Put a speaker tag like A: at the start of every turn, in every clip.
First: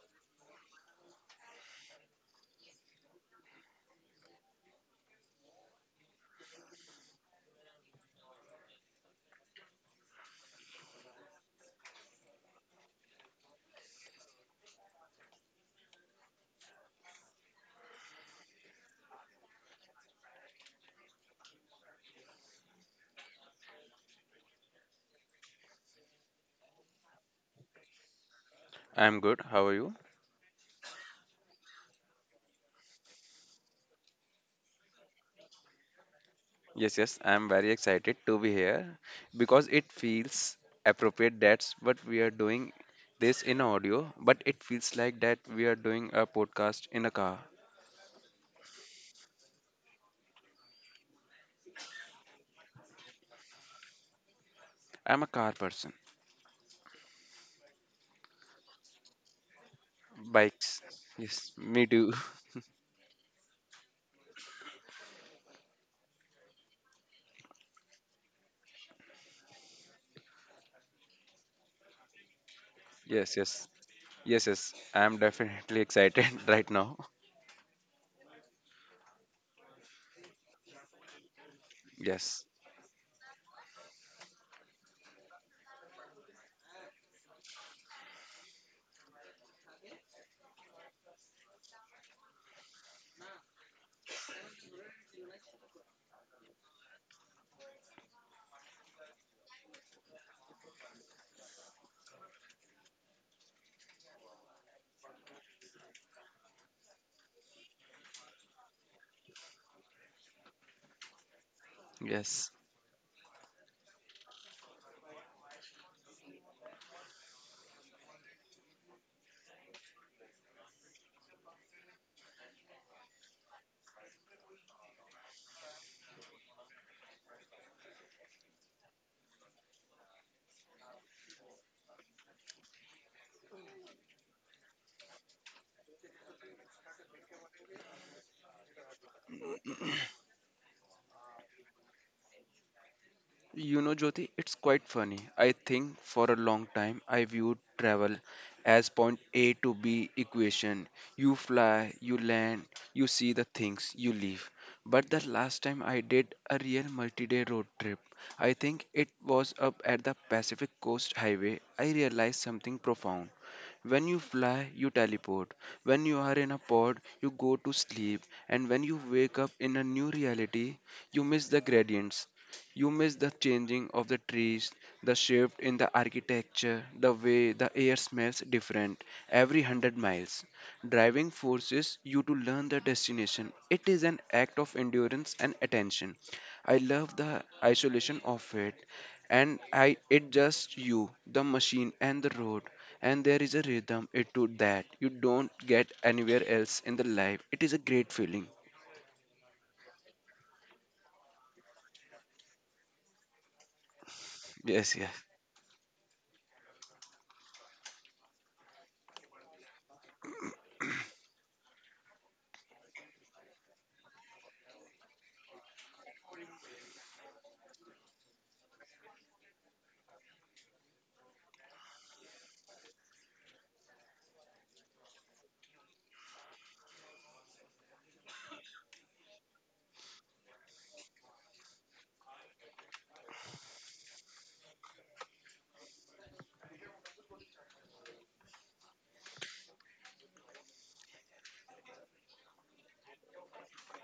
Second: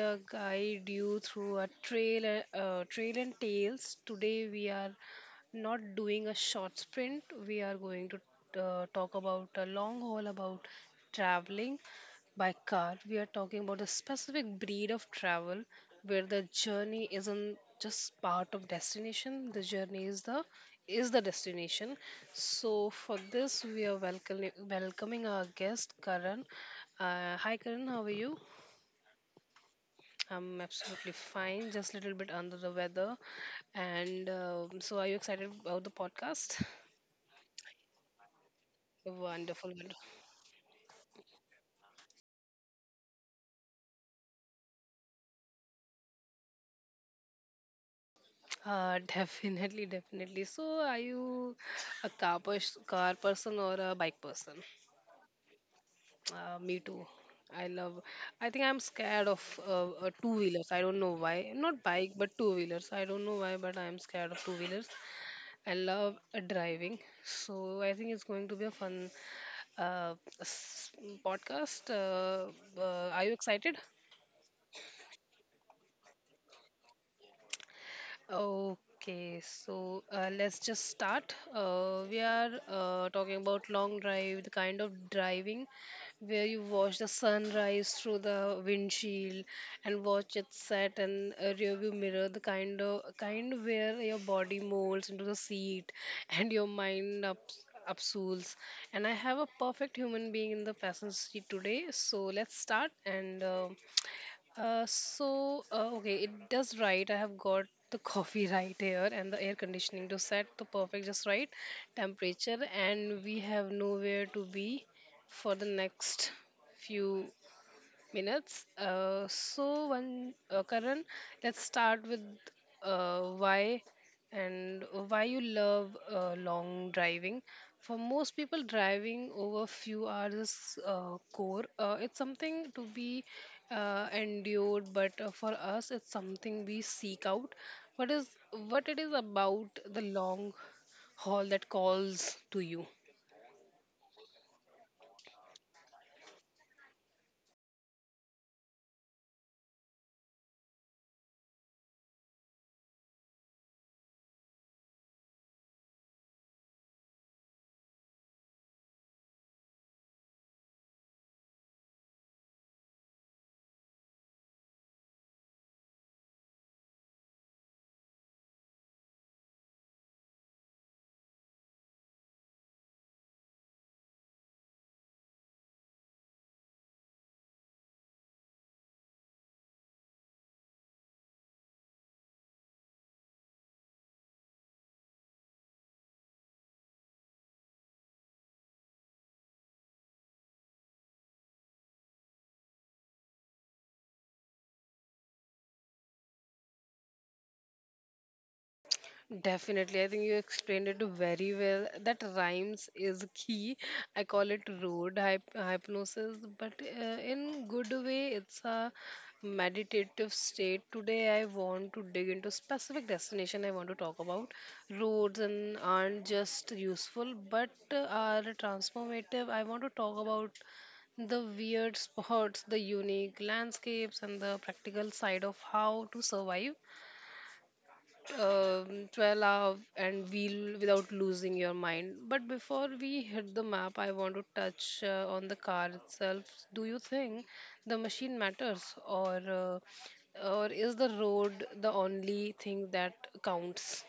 A: are guide you through a trail, trail and tales. Today we are not doing a short sprint. We are going to talk about a long haul about traveling by car. We are talking about a specific breed of travel where the journey isn't just part of destination. The journey is the destination. So for this, we are welcoming our guest Karan. Hi Karan, how are you?
B: I'm good. How are you?
A: I'm absolutely fine, just a little bit under the weather. And are you excited about the podcast?
B: Yes, I'm very excited to be here
A: Wonderful.
B: because
A: wonderful.
B: it feels appropriate that's what we are doing this in audio, but it feels like that we are doing a podcast in a car.
A: Definitely, definitely. So, are you car person or a bike person?
B: I'm a car person.
A: Me too. I love. I think I'm scared of two wheelers. I
B: Bikes.
A: don't know why.
B: Yes,
A: Not
B: me
A: bike,
B: too.
A: but two wheelers. I don't know why, but I'm scared of two wheelers. I love driving, so I think it's going to be a fun uh, s- podcast. Are you
B: Yes, yes.
A: excited?
B: Yes. I'm definitely excited right now.
A: Okay, so let's just start. We
B: Yes.
A: are talking about long drive, the kind of driving where you watch the sunrise through the windshield and watch it set in a rearview mirror, the kind where your body molds into the seat and your mind upsools. And I have a perfect human being in the passenger seat today. So let's start and. Okay, it does right. I have got the coffee right here and the air conditioning to set the perfect, just right
B: Yes.
A: temperature, and we have nowhere to be for the next few minutes. Karan, let's start with why and why you love long driving. For most people, driving over few hours is core. It's something to be endured, but for us, it's something we seek out. What is what it is about the long haul that calls to you?
B: You know, Jyoti, it's quite funny. I think for a long time I viewed travel as point A to B equation. You fly, you land, you see the things, you leave. But the last time I did a real multi-day road trip, I think it was up at the Pacific Coast Highway, I realized something profound. When you fly, you teleport. When you are in a pod, you go to sleep. And when you wake up in a new reality, you miss the gradients. You miss the changing of the trees, the shift in the architecture, the way the air smells different every 100 miles. Driving forces you to learn the destination. It is an act of endurance and attention. I love the isolation of it. And I it just you, the machine and the road. And there is a rhythm it to that you don't get anywhere else in the life. It is a great feeling.
A: Definitely. I think you explained it very well. That rhymes is key. I call it
B: Yes.
A: road hypnosis, but in good way, it's a meditative state. Today, I want to dig into specific destination I want to talk about. Roads and aren't just useful, but are transformative. I want to talk about the weird spots, the unique landscapes, and the practical side of how to survive 12 hour and wheel without losing your mind. But before we hit the map, I want to touch on the car itself. Do you think the machine matters, or uh, or is the road the only thing that counts?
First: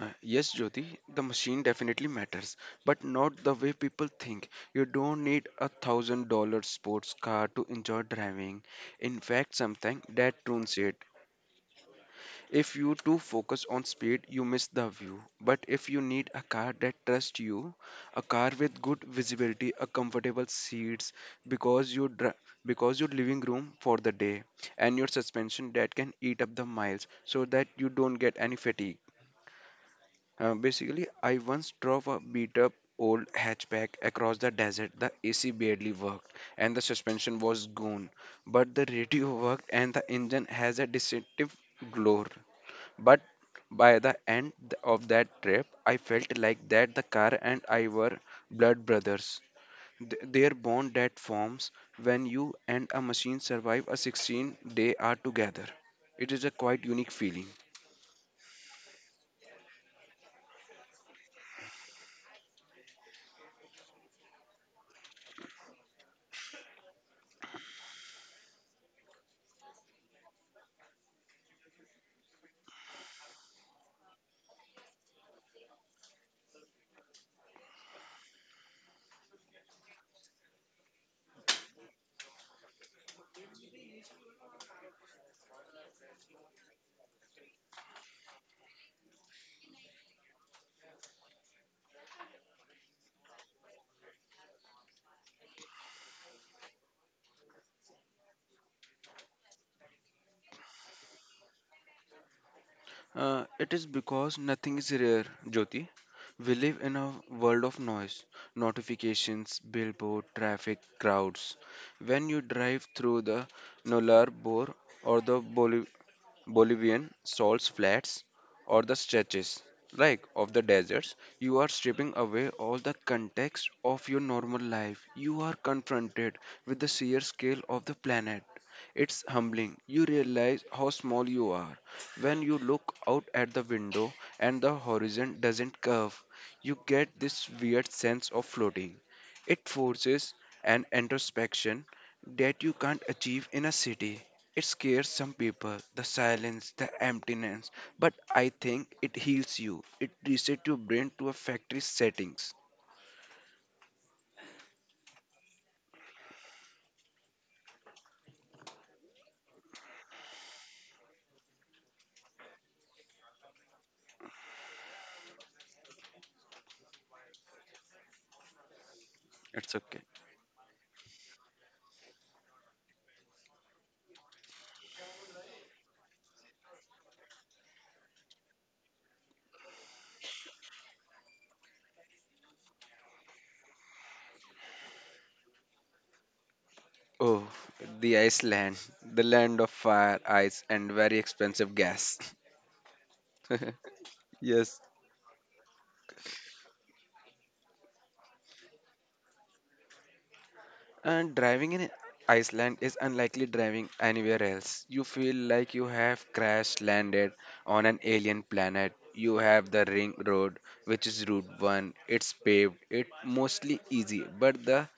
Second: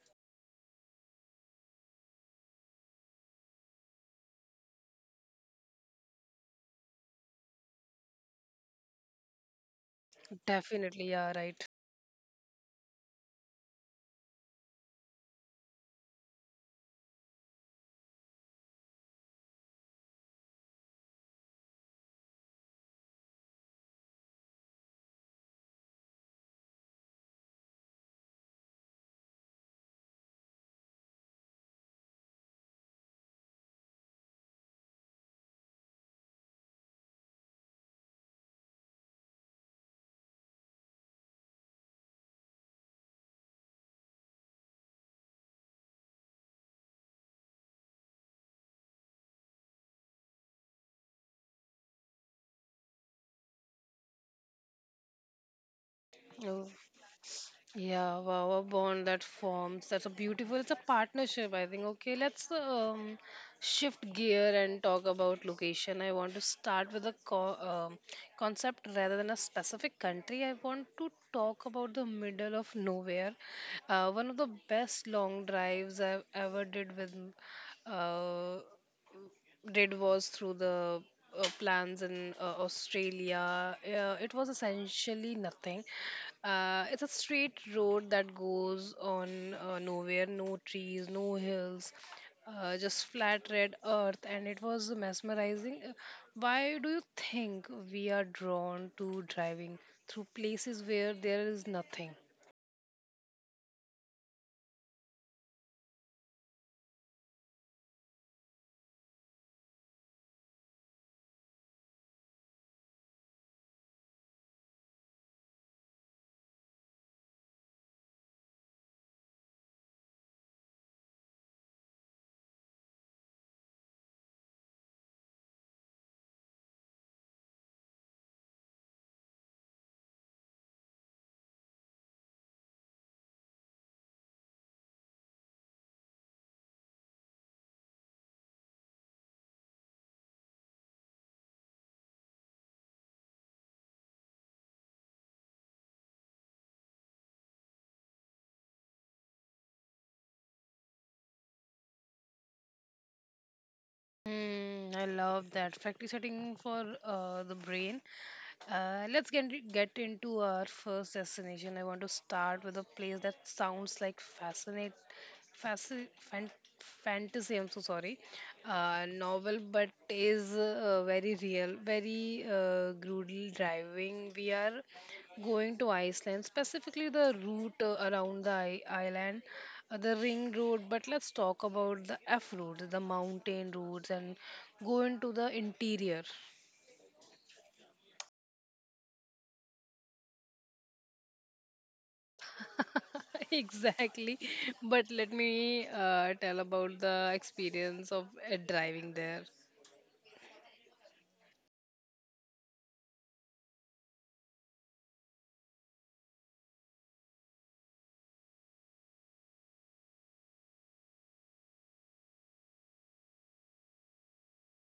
B: Yes, Jyoti, the machine definitely matters, but not the way people think. You don't need $1,000 sports car to enjoy driving. In fact, something that ruins it.
A: Definitely, yeah, right.
B: If you too focus on speed, you miss the view. But if you need a car that trusts you, a car with good visibility, a comfortable seats, because you dri- because your living room for the day, and your suspension that can eat up the miles so that you don't get any fatigue. Basically, I once drove a beat up old hatchback across the desert. The AC barely worked and the suspension was gone, but the radio worked and the engine has a distinctive glow. But by the end of that trip, I felt like that the car and I were blood brothers. Their bond that forms when you and a machine survive a 16-day are together. It is a
A: Oh.
B: quite unique feeling.
A: Yeah, wow, a bond that forms. That's a beautiful. It's a partnership, I think. Okay, let's shift gear and talk about location. I want to start with a concept rather than a specific country. I want to talk about the middle of nowhere. One of the best long drives I've ever did with uh, did was through the plans in Australia. It was essentially nothing. It's a straight road that goes on nowhere, no trees, no hills, just flat red earth, and it was mesmerizing. Why do you think we are drawn to driving through places where there is nothing?
B: It is because nothing is rare, Jyoti. We live in a world of noise, notifications, billboard, traffic, crowds. When you drive through the Nolar Bor or the Bolivian salts flats or the stretches like of the deserts, you are stripping away all the context of your normal life. You are confronted with the sheer scale of the planet. It's humbling. You realize how small you are when you look out at the window and the horizon doesn't curve. You get this weird sense of floating. It forces an introspection that you can't achieve in a city. It scares some people, the silence, the emptiness, but I think it heals you. It resets your brain to a factory settings.
A: Mm, I love that factory setting for the brain. Let's get into our first destination. I want to start with a place that sounds like fasc, fan, fantasy. I'm so sorry, novel,
B: It's
A: but
B: okay.
A: is very real, very brutal driving. We are going to Iceland, specifically the route around the island the ring road, but let's talk about the F roads, the mountain roads, and go into the interior.
B: Oh, the Iceland, the land of fire, ice, and very expensive gas.
A: Exactly,
B: yes.
A: but let me tell about the experience of driving there.
B: And driving in Iceland is unlikely driving anywhere else. You feel like you have crash landed on an alien planet. You have the ring road, which is Route 1. It's paved, it's mostly easy, but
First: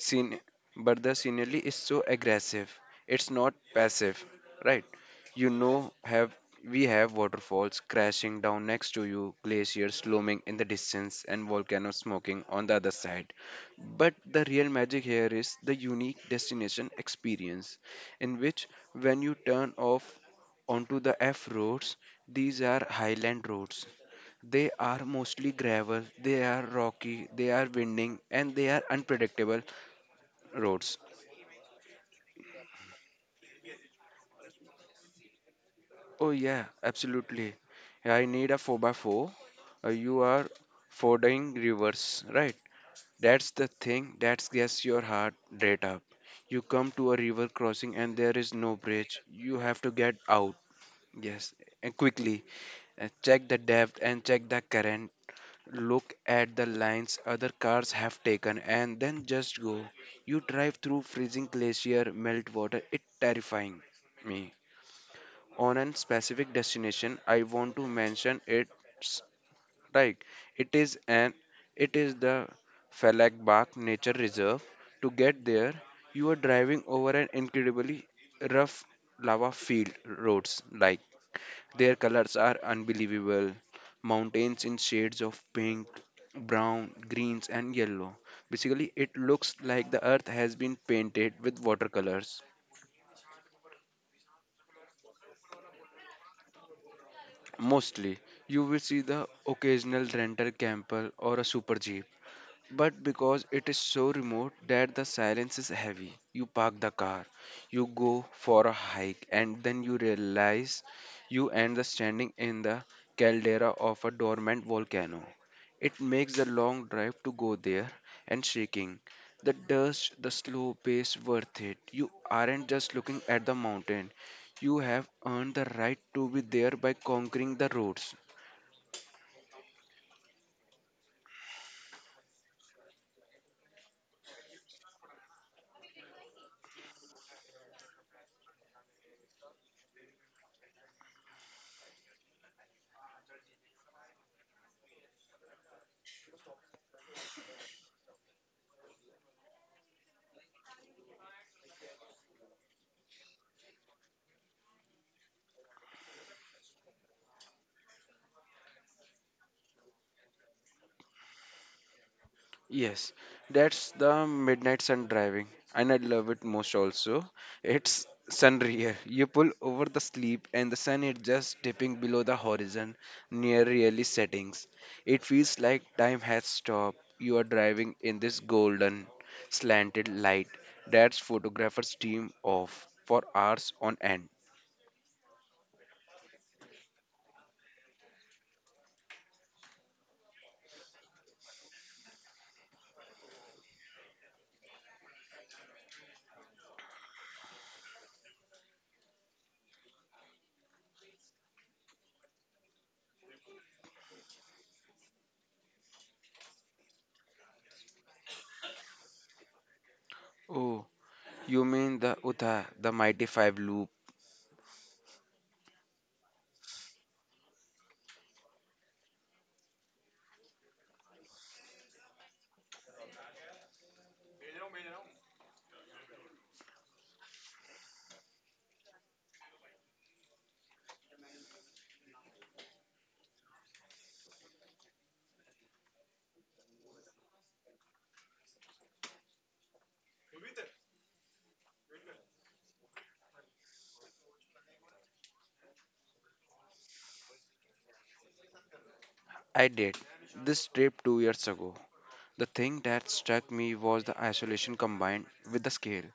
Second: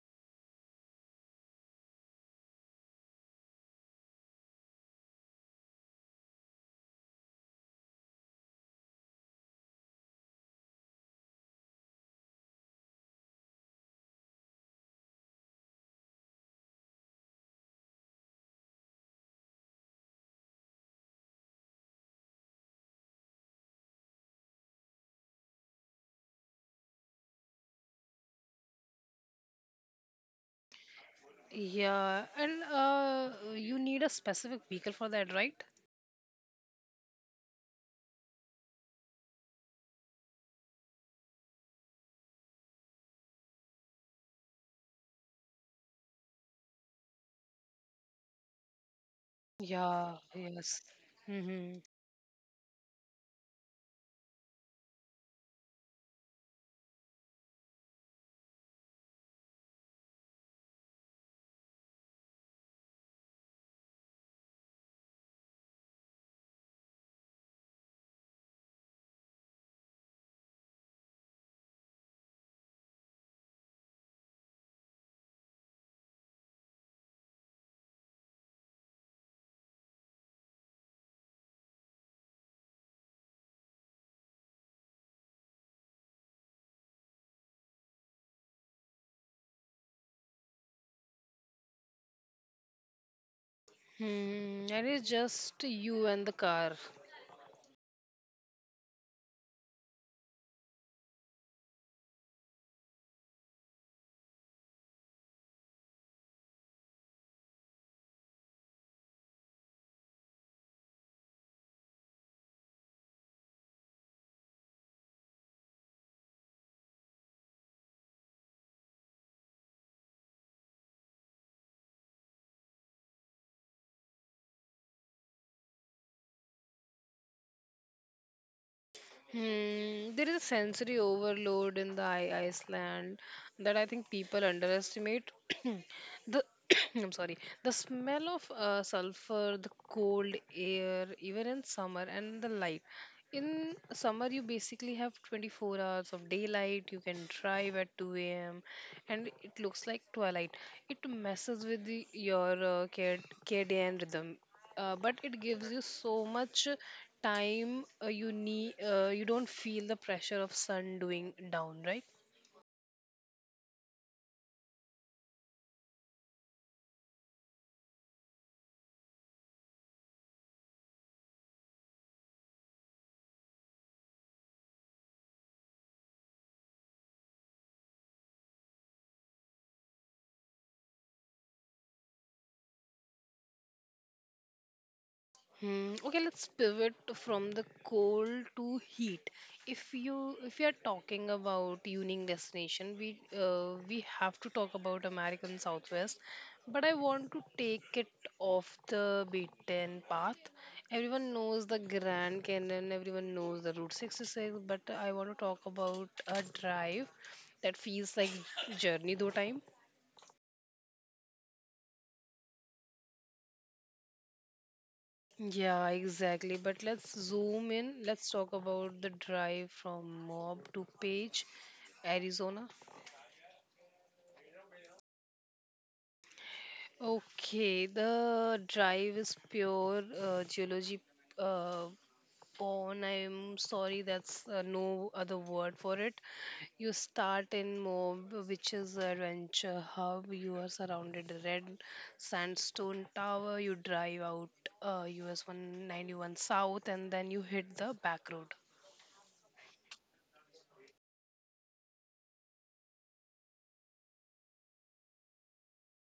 B: Scene, the scenery is so aggressive. It's not passive, right? You know, have We have waterfalls crashing down next to you, glaciers looming in the distance, and volcanoes smoking on the other side. But the real magic here is the unique destination experience, in which when you turn off onto the F roads, these are highland roads. They are mostly gravel, they are rocky, they are winding, and they are unpredictable roads.
A: Yeah, and you need a specific vehicle for that, right.
B: Oh yeah, absolutely. I need a 4 by 4. You are fording rivers, right? That's the thing that gets your heart rate up. You come to a river crossing and there is no bridge. You have to get
A: Yeah,
B: out.
A: yes.
B: Yes,
A: Mm-hmm.
B: and quickly. And check the depth and check the current. Look at the lines other cars have taken and then just go. You drive through freezing glacier, melt water. It terrifying me on a specific destination I want to mention it's like it is an it is the Falakbak nature reserve. To get there you are driving over an incredibly rough lava field roads, like their colors are unbelievable, mountains in shades of pink, brown, greens and yellow. Basically it looks like the earth has been painted with watercolors.
A: Hmm, and it's just you and the car.
B: Mostly, you will see the occasional rental camper or a super jeep, but because it is so remote that the silence is heavy, you park the car, you go for a hike, and then you realize you end up standing in the caldera of a dormant volcano. It makes the long drive to go there and shaking. The dust, the slow pace worth it. You aren't just looking at the mountain. You have earned the right to be there by conquering the roads.
A: Hmm, there is a sensory overload in the Iceland that I think people underestimate. the I'm sorry, the smell of sulfur, the cold air, even in summer, and the light. In summer, you basically have 24 hours of daylight. You can drive at 2 a.m. and it looks like twilight. It messes with the, your circadian rhythm, but it gives you so much time. You don't feel the pressure of sun doing down, right?
B: Yes, that's the midnight sun driving, and I love it most also. It's sunrier. You pull over the sleep, and the sun is just dipping below the horizon near really settings. It feels like time has stopped. You are driving in this golden, slanted light that's photographer's dream of for hours on end.
A: Hmm. Okay, let's pivot from the cold to heat. If you are talking about unique destination, we have to talk about American Southwest, but I want to take it off the beaten path. Everyone knows the Grand Canyon, everyone knows the Route 66, but I want to talk about a drive that feels like journey though time.
B: Oh, you mean the Utha, the Mighty Five loop?
A: Yeah, exactly. But let's zoom in. Let's talk about the drive from Mob to Page, Arizona. Okay, the drive is pure geology uh, porn. I'm sorry, that's no other word for it. You start in Moab, which is a adventure hub. You are surrounded by red sandstone tower. You drive out US 191 south, and then you hit the back road.
B: I did this trip 2 years ago. The thing that struck me was the isolation combined with the scale.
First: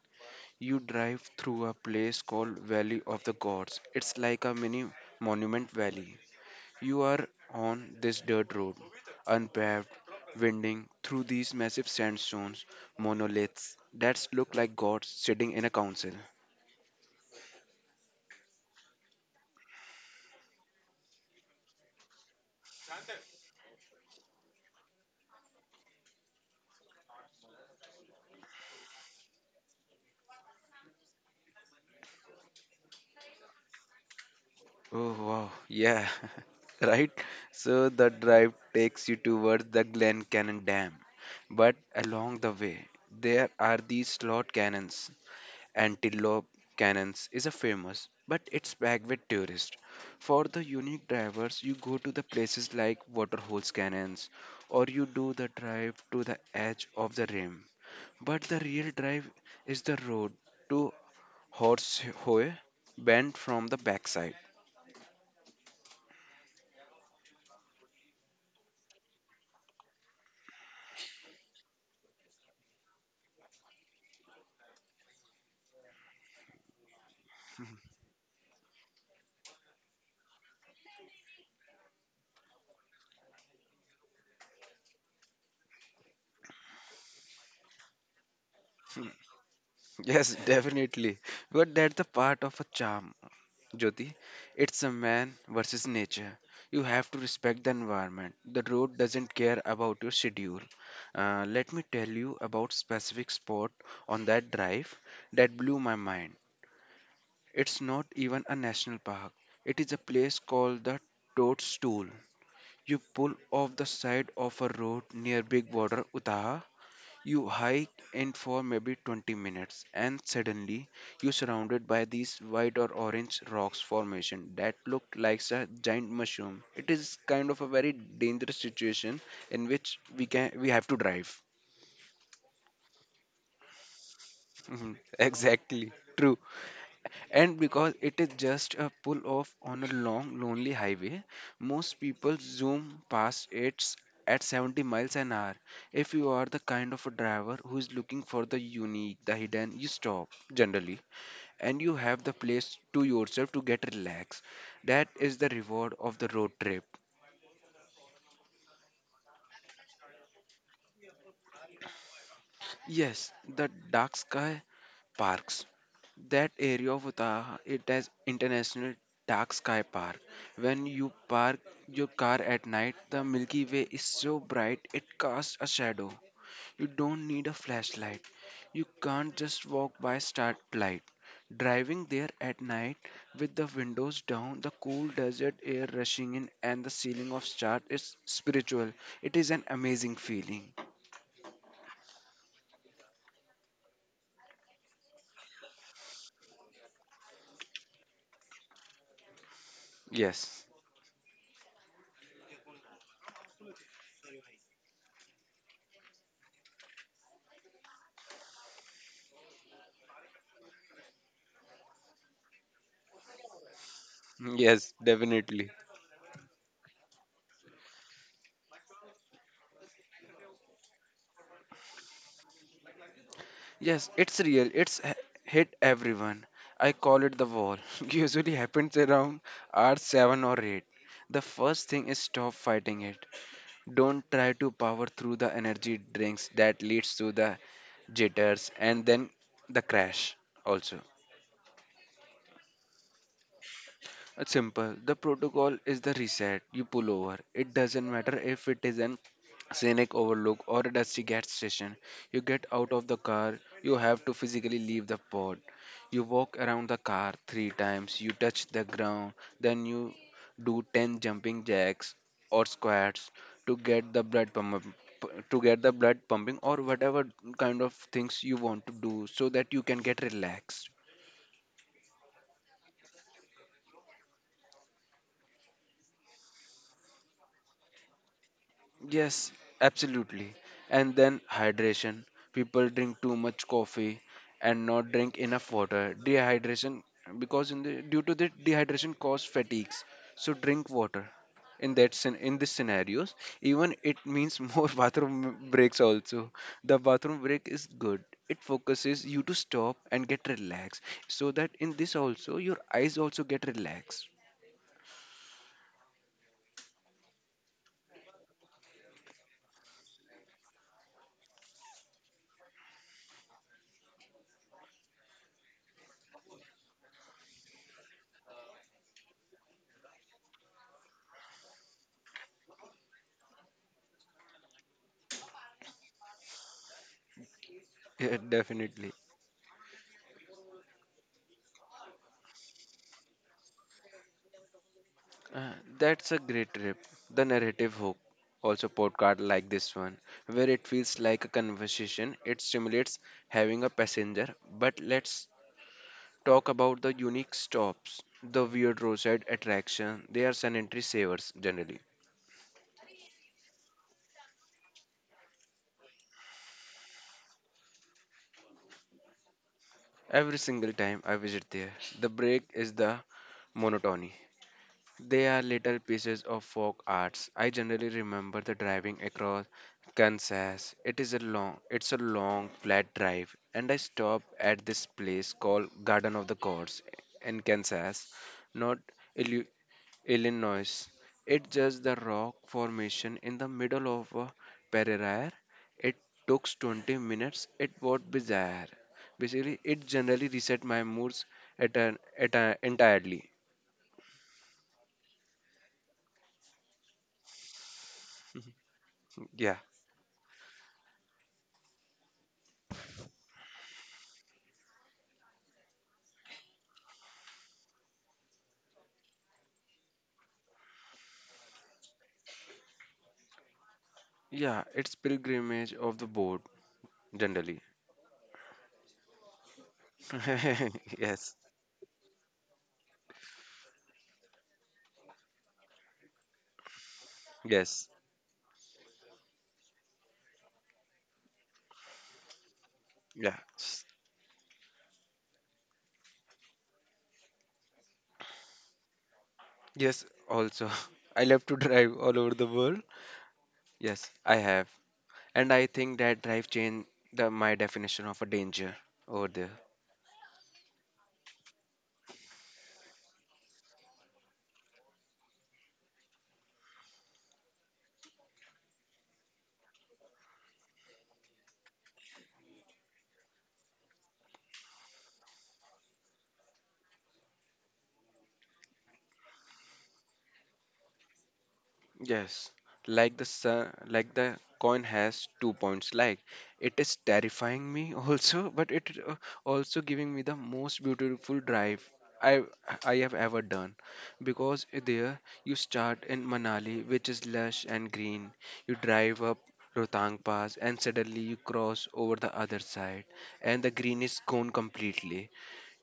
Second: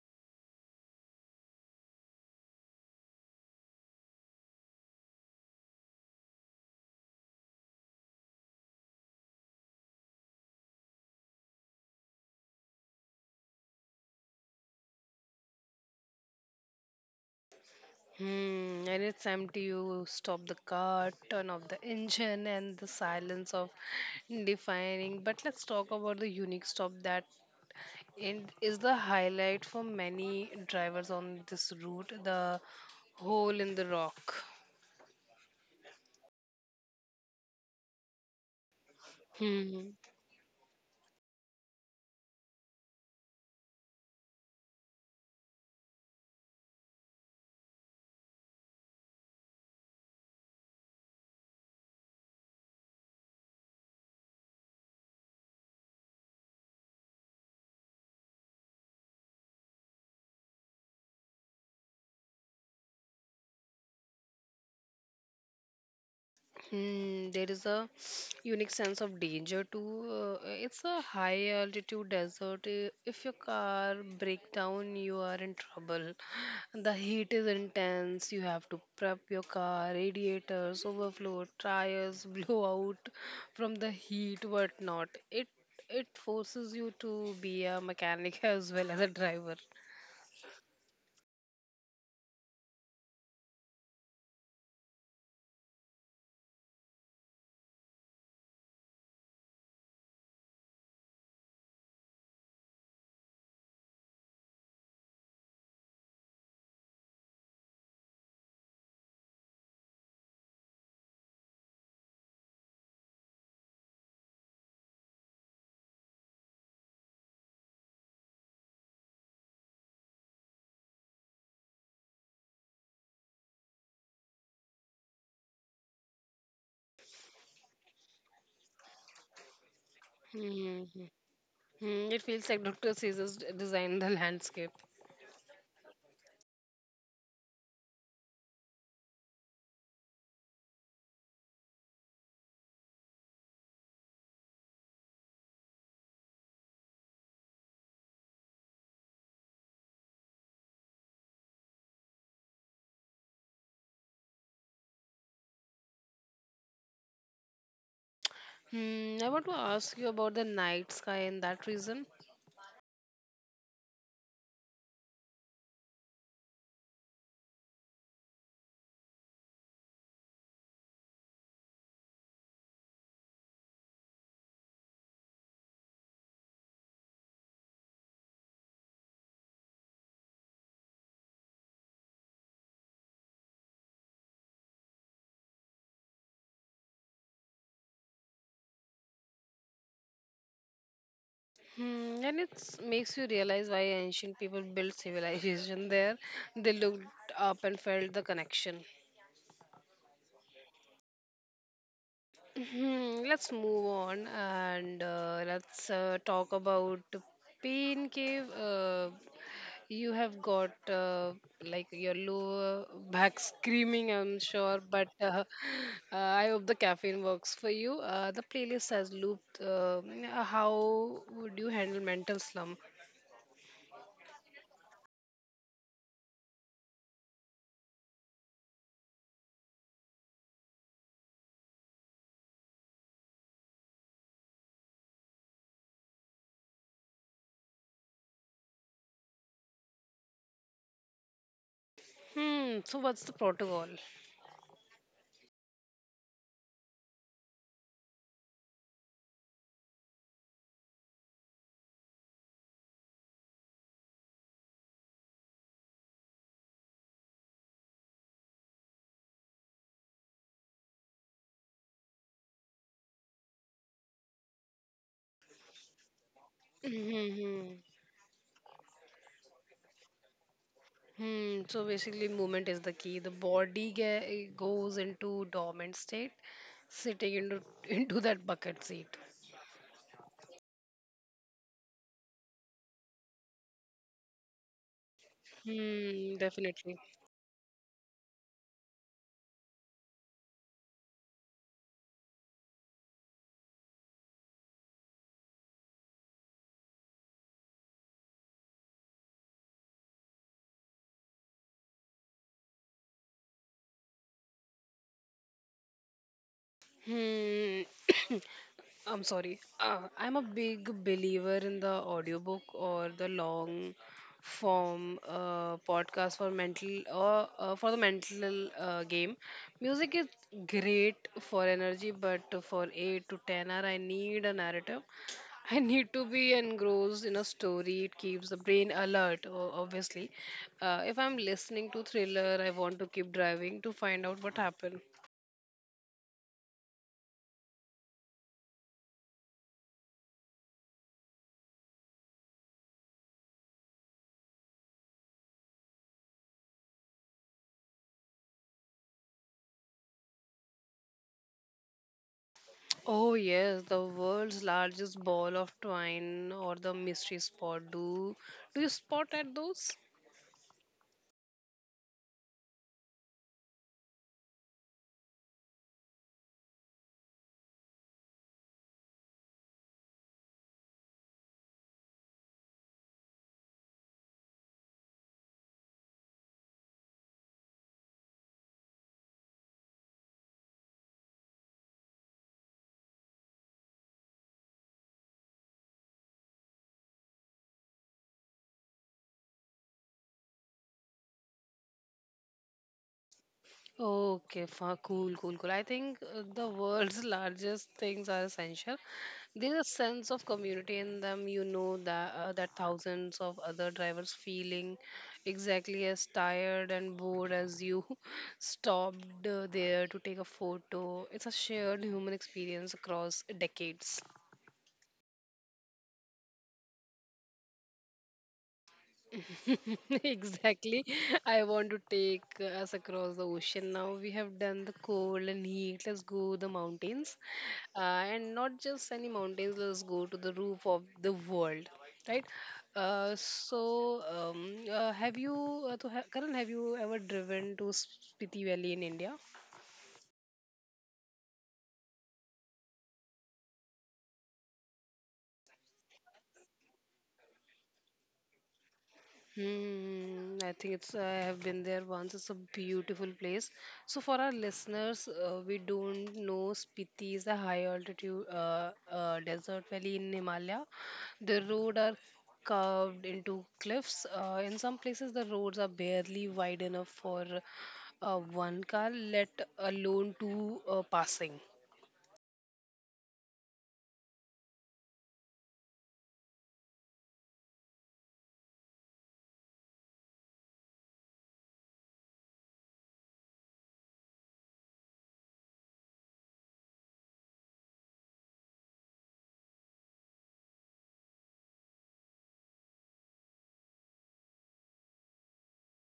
B: You drive through a place called Valley of the Gods. It's like a mini monument valley. You are on this dirt road, unpaved, winding through these massive sandstones, monoliths that look like gods sitting in a council.
A: Hmm, and it's empty. You stop the car, turn off the engine, and the silence of defining. But let's talk about the unique stop that in- is the highlight for many drivers on this route, the hole in the rock.
B: Oh wow, yeah, right? So the drive takes you towards the
A: Hmm.
B: Glen Cannon Dam. But along the way, there are these slot cannons. Antelope Canyons is a famous, but it's packed with tourists. For the unique drivers, you go to the places like Waterholes Canyons, or you do the drive to the edge of the rim. But the real drive is the road to Horsehoe Bend from the backside.
A: Hmm, there is a unique sense of danger too. It's a high altitude desert. If your car breaks down, you are in trouble. The heat is intense. You have to prep your car, radiators, overflow, tires, blow out from the heat, whatnot. It forces you to be a mechanic as well as a driver.
B: Yes, definitely. But that's the part of a charm. Jyoti, it's a man versus nature. You have to respect the environment. The road doesn't care about your schedule. Let me tell you about specific spot on that drive that blew my mind. It's not even a national park. It is a place called the Toadstool. You pull off the side of a road near Big Water, Utah, you hike in for maybe 20 minutes, and suddenly you're surrounded by these white or orange rocks formation that look like a giant mushroom. It is kind of a very dangerous situation in which we have
A: Hmm.
B: to drive.
A: Hmm. It feels like Dr. Caesar's designed the landscape.
B: exactly, true. And because it is just a pull off on a long, lonely highway, most people zoom past it at 70 miles an hour. If you are the kind of a driver who is looking for the unique, the hidden, you stop generally and you have the place to yourself to get relaxed. That is the reward of the road trip.
A: Hmm, I want to ask you about the night sky and that reason.
B: Yes, the dark sky parks. That area of Utah, it has international dark sky park. When you park your car at night, the Milky Way is so bright it casts a shadow. You don't need a flashlight. You can't just walk by starlight. Driving there at night with the windows down, the cool desert air rushing in and the ceiling of stars is spiritual. It is an amazing feeling.
A: Hmm, and it makes you realize why ancient people built civilization there. They looked up and felt the connection.
B: Yes.
A: Mhm. Let's move on and let's talk about pain cave. You have got like your lower back screaming, I'm sure,
B: Yes,
A: but
B: definitely.
A: I hope the caffeine works for you. The playlist has looped. How would you handle mental slump?
B: Yes, it's real. It's hit everyone. I call it the wall. Usually happens around hour 7 or 8. The first thing is stop fighting it. Don't try to power through the energy drinks that leads to the jitters and then the crash also.
A: Hmm, so what's the protocol?
B: It's simple. The protocol is the reset. You pull over. It doesn't matter if it is an scenic overlook or a dusty gas station. You get out of the car. You have to physically leave the pod. You walk around the car three times. You touch the ground. Then you do 10 jumping jacks or squats to get the blood pump to get the blood pumping or whatever
A: Mm-hmm.
B: kind of things you want to do so that you can get relaxed.
A: Hmm, so basically, movement is the key. The body goes into dormant state, sitting into into that bucket seat.
B: Yes, absolutely. And then hydration. People drink too much coffee and not drink enough water.
A: Hmm, definitely.
B: Dehydration because in the due to the dehydration cause fatigues. So drink water. In this scenarios, even it means more bathroom breaks also. The bathroom break is good. It focuses you to stop and get relaxed. So that in this also your eyes also get relaxed.
A: Hmm. I'm sorry. I'm a big believer in the audiobook or the long form podcast for mental or for the mental game. Music is great for energy, but for 8 to 10 hour, I need a narrative. I need to be engrossed in a story. It
B: Yeah,
A: keeps the brain
B: definitely.
A: alert, obviously. If I'm listening to thriller, I want to keep driving to find out what happened.
B: Uh, that's a great trip. The narrative hook, also podcast like this one, where it feels like a conversation. It stimulates having a passenger. But let's talk about the unique stops, the weird roadside attraction. They are sanitary savers generally.
A: Oh, yes, the world's largest ball of twine or the mystery spot. Do you spot at those?
B: Every single time I visit there, the break is the monotony. They are little pieces of folk arts. I generally remember the driving across Kansas. It's a long flat drive, and I stopped at this place called Garden of the Gods in Kansas, not Illu- Illinois. It's just the rock formation in the middle of a prairie. It took 20 minutes. It was bizarre. Basically, it generally reset my moods at an, at a, entirely.
A: Okay, fa cool, cool, cool. I think the world's largest things are essential.
B: Yeah.
A: There's a sense of community in them. You know that that thousands of other drivers feeling exactly as tired and bored as you stopped there to take a photo. It's a shared human experience across decades.
B: Yeah, it's pilgrimage of the boat generally.
A: Exactly.
B: Yes,
A: I want to take us across the ocean now. We have done the cold and heat. Let's go the mountains.
B: yes,
A: And not just any mountains, let's go to the roof of the world, right?
B: yeah,
A: So, have you, to ha Karan, have you ever driven to Spiti Valley in India?
B: yes. Also, I love to drive all over the world. Yes, I have, and I think that drive changed the my definition of a danger over there.
A: Hmm, I think it's I have been there once. It's a beautiful place. So for our listeners, we don't know Spiti is a high altitude desert valley in Himalaya. The road are curved into cliffs. In some places, the roads are barely wide enough for one car, let alone two passing.
B: Yes, like the sun, like the coin has two points. Like it is terrifying me also, but it is, also giving me the most beautiful drive I I have ever done, because there you start in Manali, which is lush and green. You drive up Rohtang Pass, and suddenly you cross over the other side, and the green is gone completely.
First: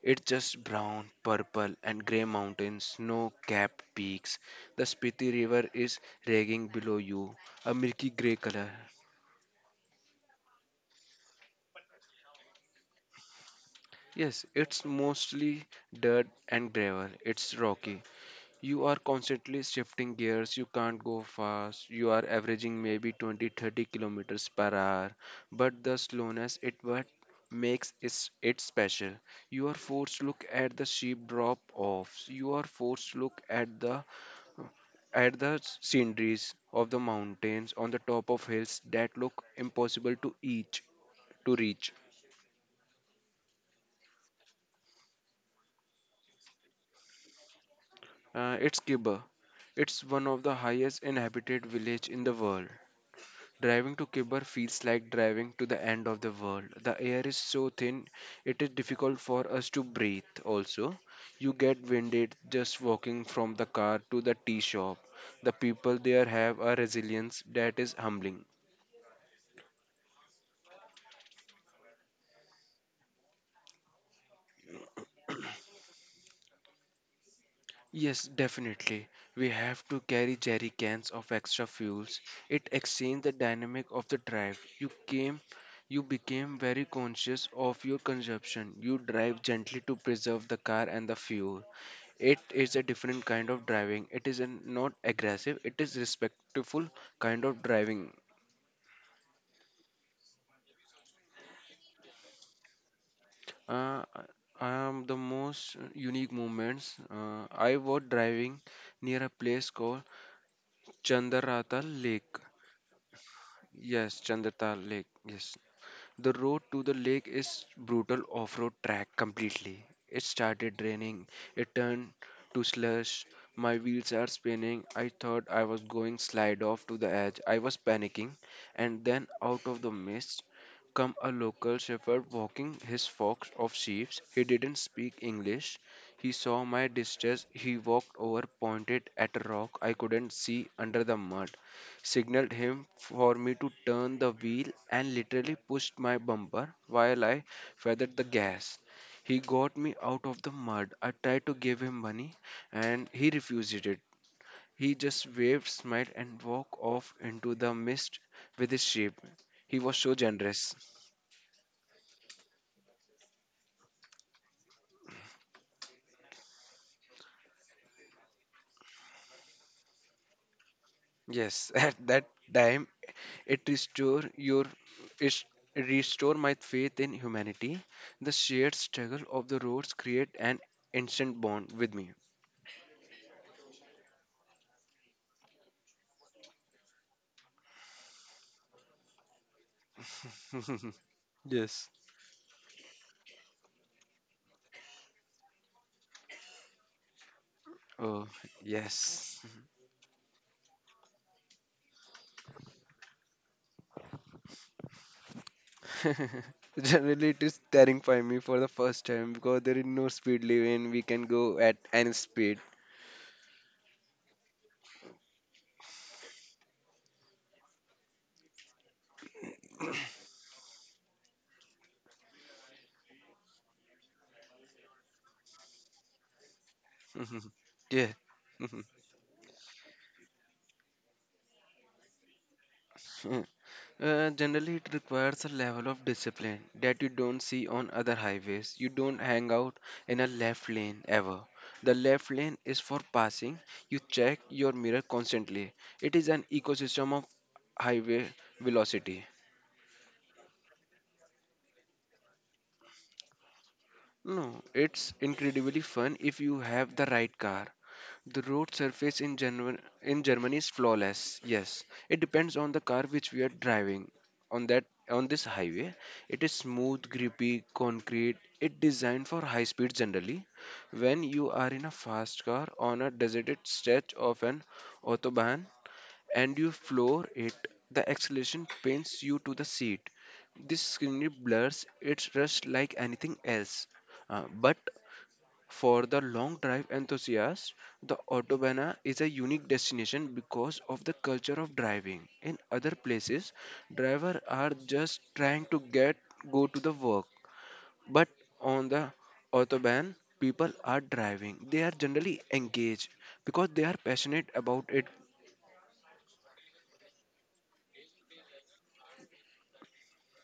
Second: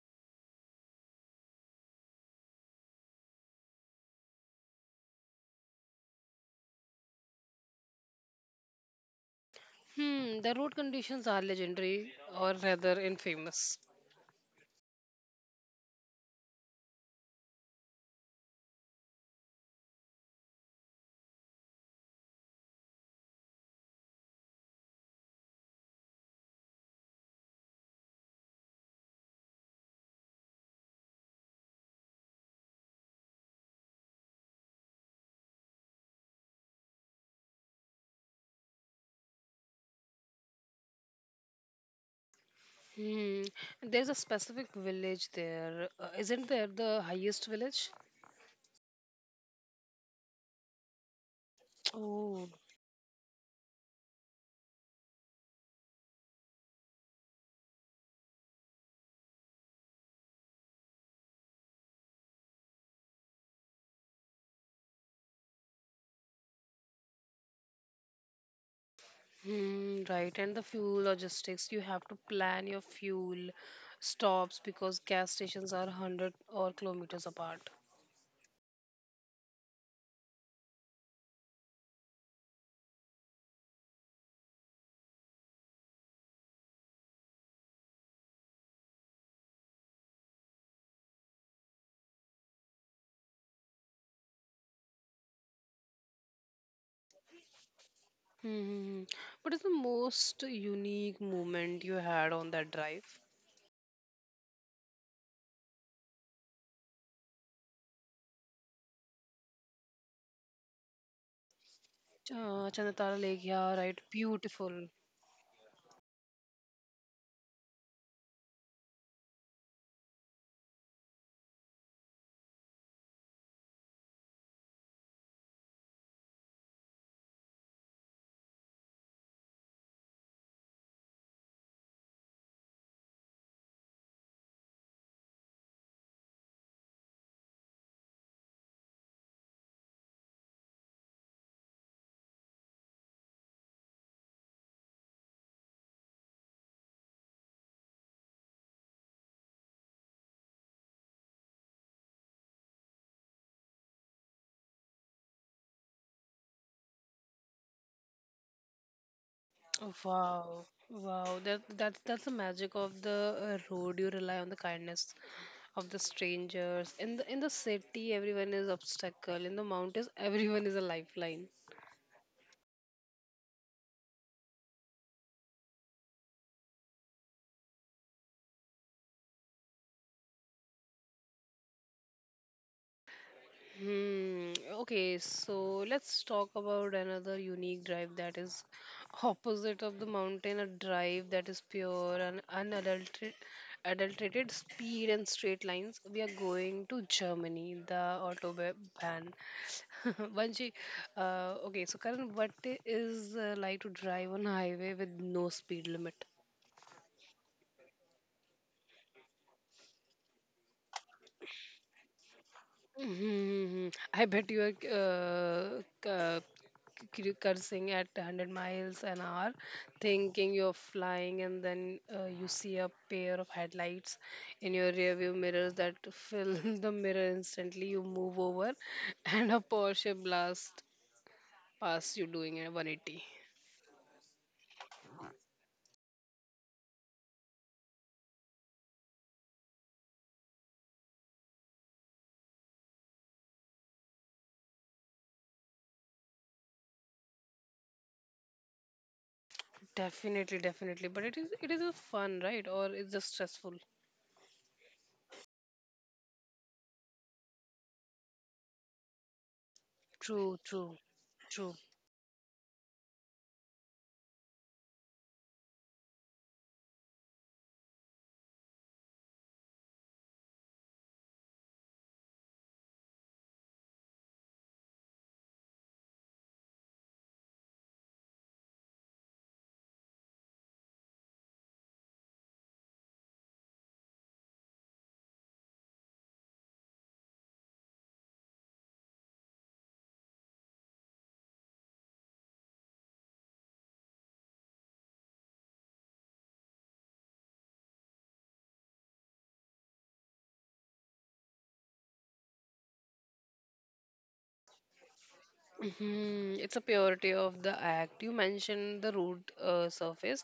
B: It's just brown, purple, and grey mountains, snow capped peaks. The Spiti River is raging below you, a milky grey color.
A: Hmm, the road conditions are legendary, or rather infamous.
B: Yes, it's mostly dirt and gravel. It's rocky. You are constantly shifting gears. You can't go fast. You are averaging maybe 20 30 kilometers per hour. But the slowness, it what makes it special. You are forced to look at the sheep drop offs. You are forced to look at the sceneries of the mountains on the top of hills that look impossible to reach.
A: Hmm. There's a specific village there. Isn't there the highest village?
B: It's Kibber. It's one of the highest inhabited village in the
A: Oh,
B: world. Driving to Kibber feels like driving to the end of the world. The air is so thin it is difficult for us to breathe also. You get winded just walking from the car to the tea shop. The people there have a resilience that is humbling.
A: hmm, right. And the fuel logistics, you have to plan your fuel stops because gas stations are 100 or kilometers apart.
B: Yes, definitely. We have to carry jerry cans of extra fuels. It exchanged the dynamic of the drive. You became very conscious of your consumption. You drive gently to preserve the car and the fuel. It is a different kind of driving. It is an, not aggressive, it is respectful kind of driving.
A: Hmm. Hmm, hmm. What is the most unique moment you had on that drive?
B: Uh, the most unique moments. I was driving near a place called Chandaratal Lake.
A: Chandratara Lake, yeah, right.
B: Yes, Chandrata
A: Beautiful.
B: Lake. Yes. The road to the lake is brutal off-road track completely. It started raining. It turned to slush. My wheels are spinning. I thought I was going slide off to the edge. I was panicking. And then out of the mist come a local shepherd walking his flock of sheep. He didn't speak English. He saw my distress. He walked over, pointed at a rock I couldn't see under the mud, signaled him for me to turn the wheel and literally pushed my bumper while I feathered the gas. He got me out of the mud. I tried to give him money and he refused it. He just waved, smiled, and walked off into the mist with his sheep. He was so
A: Wow.
B: generous.
A: Wow. That's the magic of the road. You rely on the kindness of the strangers. In the in the city, everyone is obstacle; in the mountains everyone is a lifeline.
B: Yes, at that time it restore your it restore my faith in humanity. The shared struggle of the roads create an instant bond with me.
A: Hmm, okay, so let's talk about another unique drive that is opposite of the mountain, a drive that is
B: Yes.
A: pure and unadulterated adulterated speed and straight lines. We are going to Germany, the
B: Oh,
A: Autobahn.
B: yes.
A: Banji, okay, so Karan, is like to drive on highway with no speed limit.
B: Generally, it is terrifying me for the first time because there is no speed limit. We can go at any speed.
A: Mm-hmm. I bet you are cursing at 100 miles an hour, thinking you're flying, and then you see a pair of headlights in your rearview mirrors that fill the mirror
B: Mhm.
A: instantly. You
B: Yeah.
A: move over,
B: Mhm.
A: and a Porsche blast past you doing a 180.
B: Mm. Generally, it requires a level of discipline that you don't see on other highways. You don't hang out in a left lane ever. The left lane is for passing. You check your mirror constantly. It is an ecosystem of highway velocity.
A: Definitely, definitely. But it is a fun, right? Or it's just stressful.
B: No, it's incredibly fun if you have the right car. The road surface in Germany
A: True,
B: is
A: true,
B: flawless.
A: true.
B: Yes, it depends on the car which we are driving. On that on this highway, it is smooth, grippy, concrete. It designed for high speed generally. When you are in a fast car on a deserted stretch of an autobahn, and you floor it, the acceleration pins you to the seat. This screen blurs its rust like anything else. But for the long drive enthusiast, the Autobahn is a unique destination because of the culture of driving. In other places, drivers are just trying to get go to the work, but on the Autobahn, people are driving. They are generally engaged because they are passionate about it.
A: Mhm. It's a purity of the act. You mentioned the root surface.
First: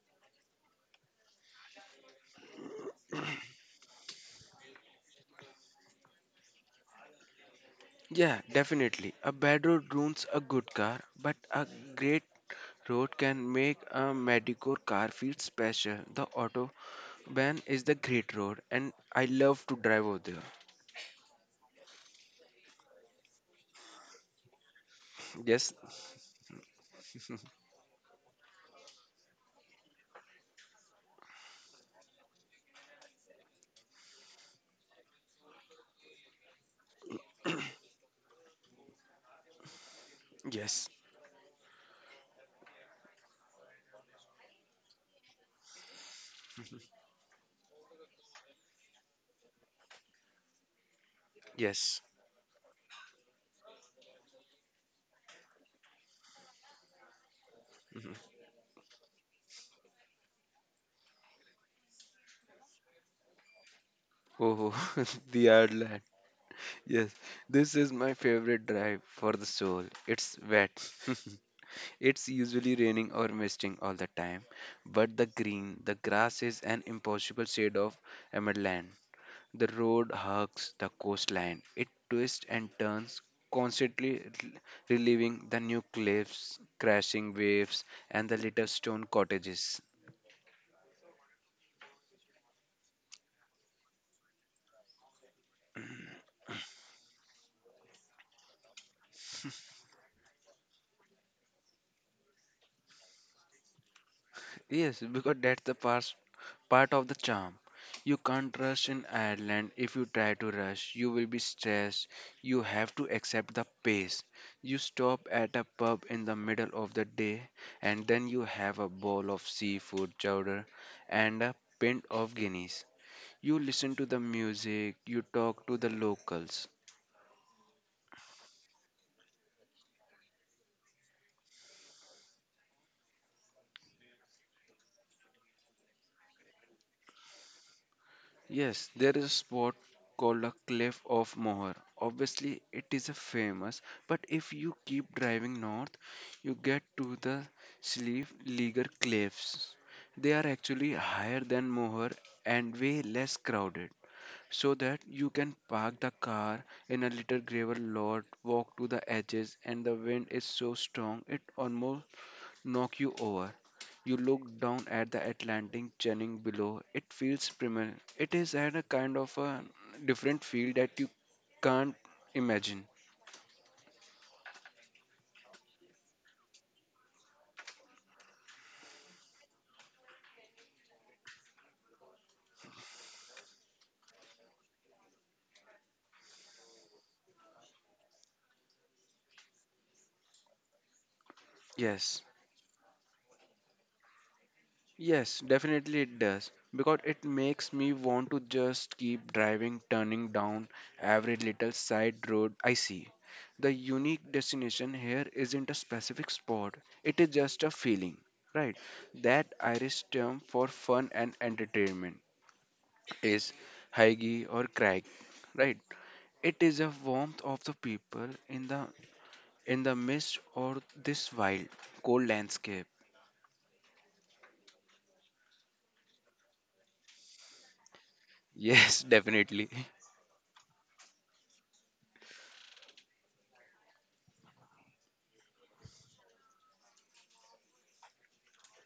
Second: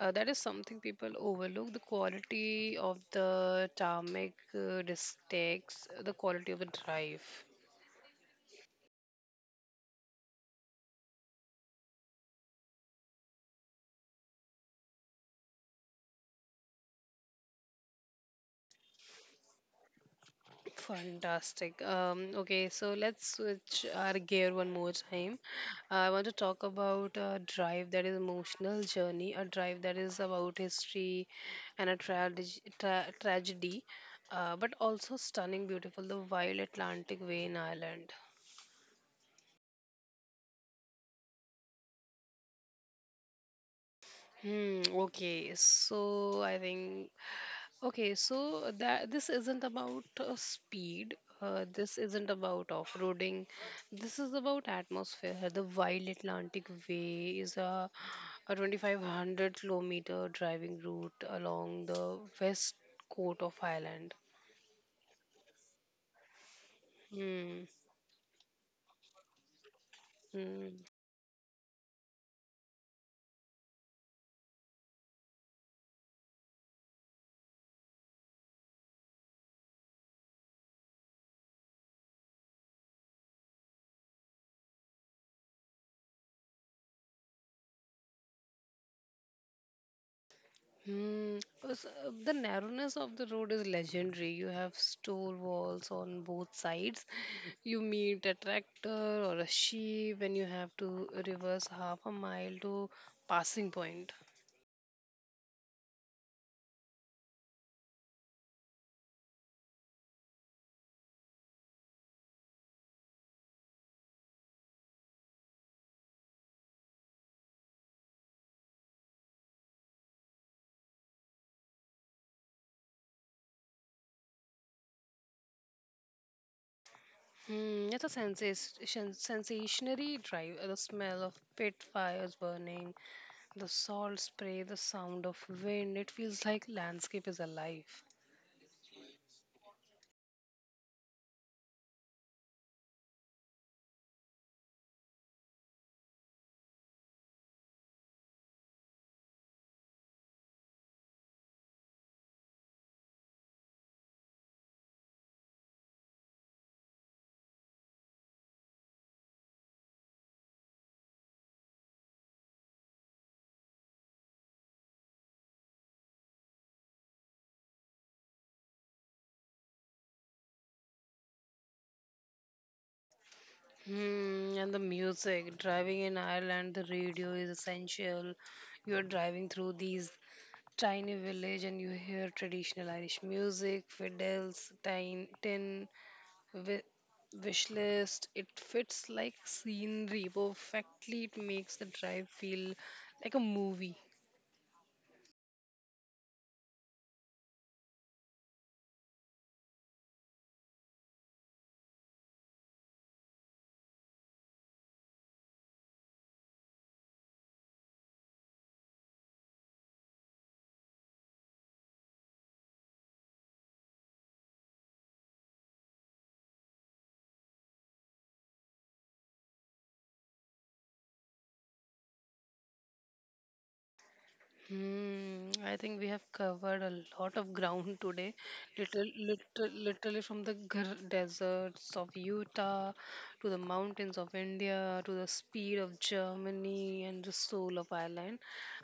A: That is something people overlook. The quality of the tarmac dictates the quality of the drive.
B: Yeah, definitely. A bad road ruins a good car, but a great road can make a mediocre car feel special. The autobahn is the great road, and I love to drive over there.
A: Fantastic. Okay, so let's switch our gear one more time.
B: Yes,
A: I want to talk about a drive that is emotional journey, a drive that is about history and a tragedy, but also stunning, beautiful, the Wild Atlantic Way in Ireland.
B: yes,
A: Hmm, okay, so I think okay, so that this isn't about speed. This
B: yes.
A: isn't about off-roading. This is about atmosphere. The Wild Atlantic Way is a,
B: Mhm.
A: a 2,500 kilometer driving route along the west coast of Ireland.
B: Oh, the Ireland. Yes,
A: Hmm.
B: this is my favorite drive for the soul. It's
A: Hmm.
B: wet. it's usually raining or misting all the time, but the green, the grass is an impossible shade of emerald. The road hugs the coastline. It twists and turns, constantly relieving the new cliffs, crashing waves, and the little stone cottages.
A: Hmm. The narrowness of the road is legendary. You have stone walls on both sides. You meet a tractor or a sheep, and you have to reverse half a mile to passing point.
B: Yes, because that's the part of the charm. You can't rush in Ireland. If you try to rush, you will be stressed. You have to accept the pace. You stop at a pub in the middle of the day, and then you have a bowl of seafood chowder and a pint of Guinness. You listen to the music, you talk to the locals.
A: Hmm. It's a sensationary drive. The smell of pit fires burning, the salt spray, the sound of wind. It feels like landscape is alive.
B: Yes, there is a spot called a Cliff of Moher. Obviously, it is a famous, but if you keep driving north, you get to the Slieve Leaguer Cliffs. They are actually higher than Moher and way less crowded, so that you can park the car in a little gravel lot, walk to the edges, and the wind is so strong it almost knock you over. You look down at the Atlantic churning below. It feels primal. It is at a kind of a different feel that you can't imagine.
A: Hmm, and the music, driving in Ireland, the radio is essential. You're driving through these tiny village and you hear traditional Irish music, fiddles, wi- wish list. It fits like scenery perfectly. It makes the
B: Yes,
A: drive feel like a movie.
B: yes, definitely it does. Because it makes me want to just keep driving, turning down every little side road I see. The unique destination here isn't a specific spot, it is just a feeling, right? That Irish term for fun and entertainment is Haigi or Crag, right? It is a warmth of the people in the midst of this wild, cold landscape.
A: Hmm, I think we have covered a lot of ground today.
B: Yes, definitely.
A: Literally from the deserts of Utah to the mountains of India to the speed of Germany and the soul of Ireland.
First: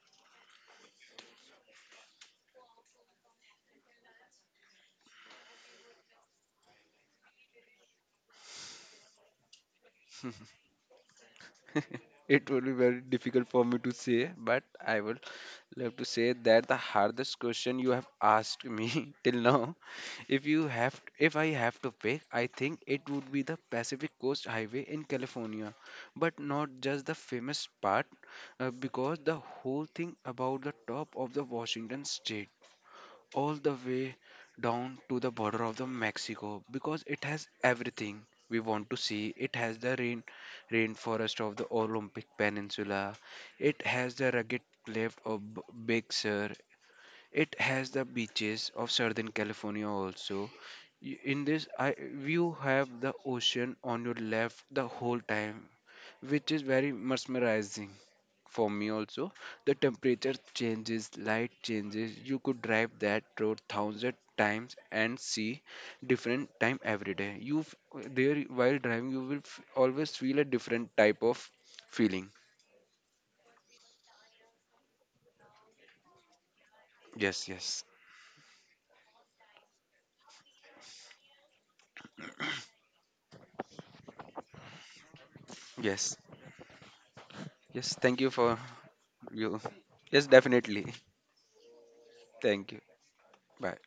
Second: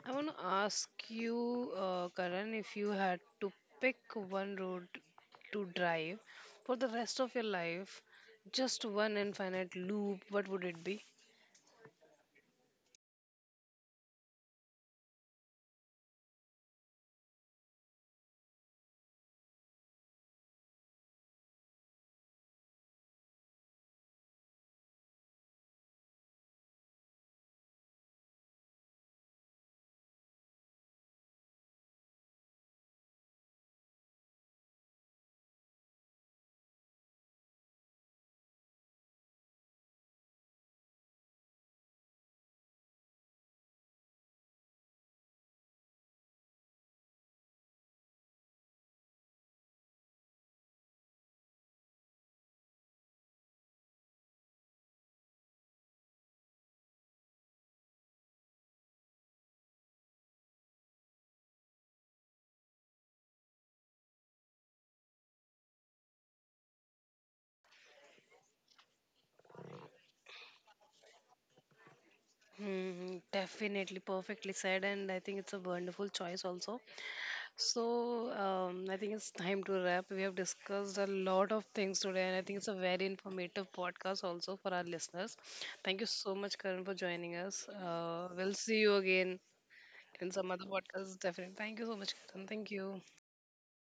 A: I want to ask you, Karan, if you had to pick one road to drive for the rest of your life, just one infinite loop, what would it be?
B: it will be very difficult for me to say, but I will love to say that the hardest question you have asked me till now. If you have, if I have to pick, I think it would be the Pacific Coast Highway in California, but not just the famous part, because the whole thing about the top of the Washington state, all the way down to the border of the Mexico, because it has everything we want to see. It has the rainforest of the Olympic Peninsula. It has the rugged cliff of Big Sur. It has the beaches of Southern California also. In this, I, you have the ocean on your left the whole time, which is very mesmerizing for me also. The temperature changes, light changes. You could drive that road 1,000 times and see different time every day. There while driving, you will always feel a different type of feeling.
A: Mm, definitely perfectly said, and I think it's a wonderful choice also.
B: Yes, yes,
A: So, I think it's time to wrap. We have discussed a lot of things today, and I think it's a very informative podcast also for our listeners. Thank you
B: yes,
A: so much, Karan, for joining us.
B: yes. Thank you
A: We'll
B: for
A: see you again
B: you. Yes,
A: in some other
B: definitely.
A: podcast, definitely. Thank you so much, Karan. Thank
B: Thank you.
A: you.
B: Bye.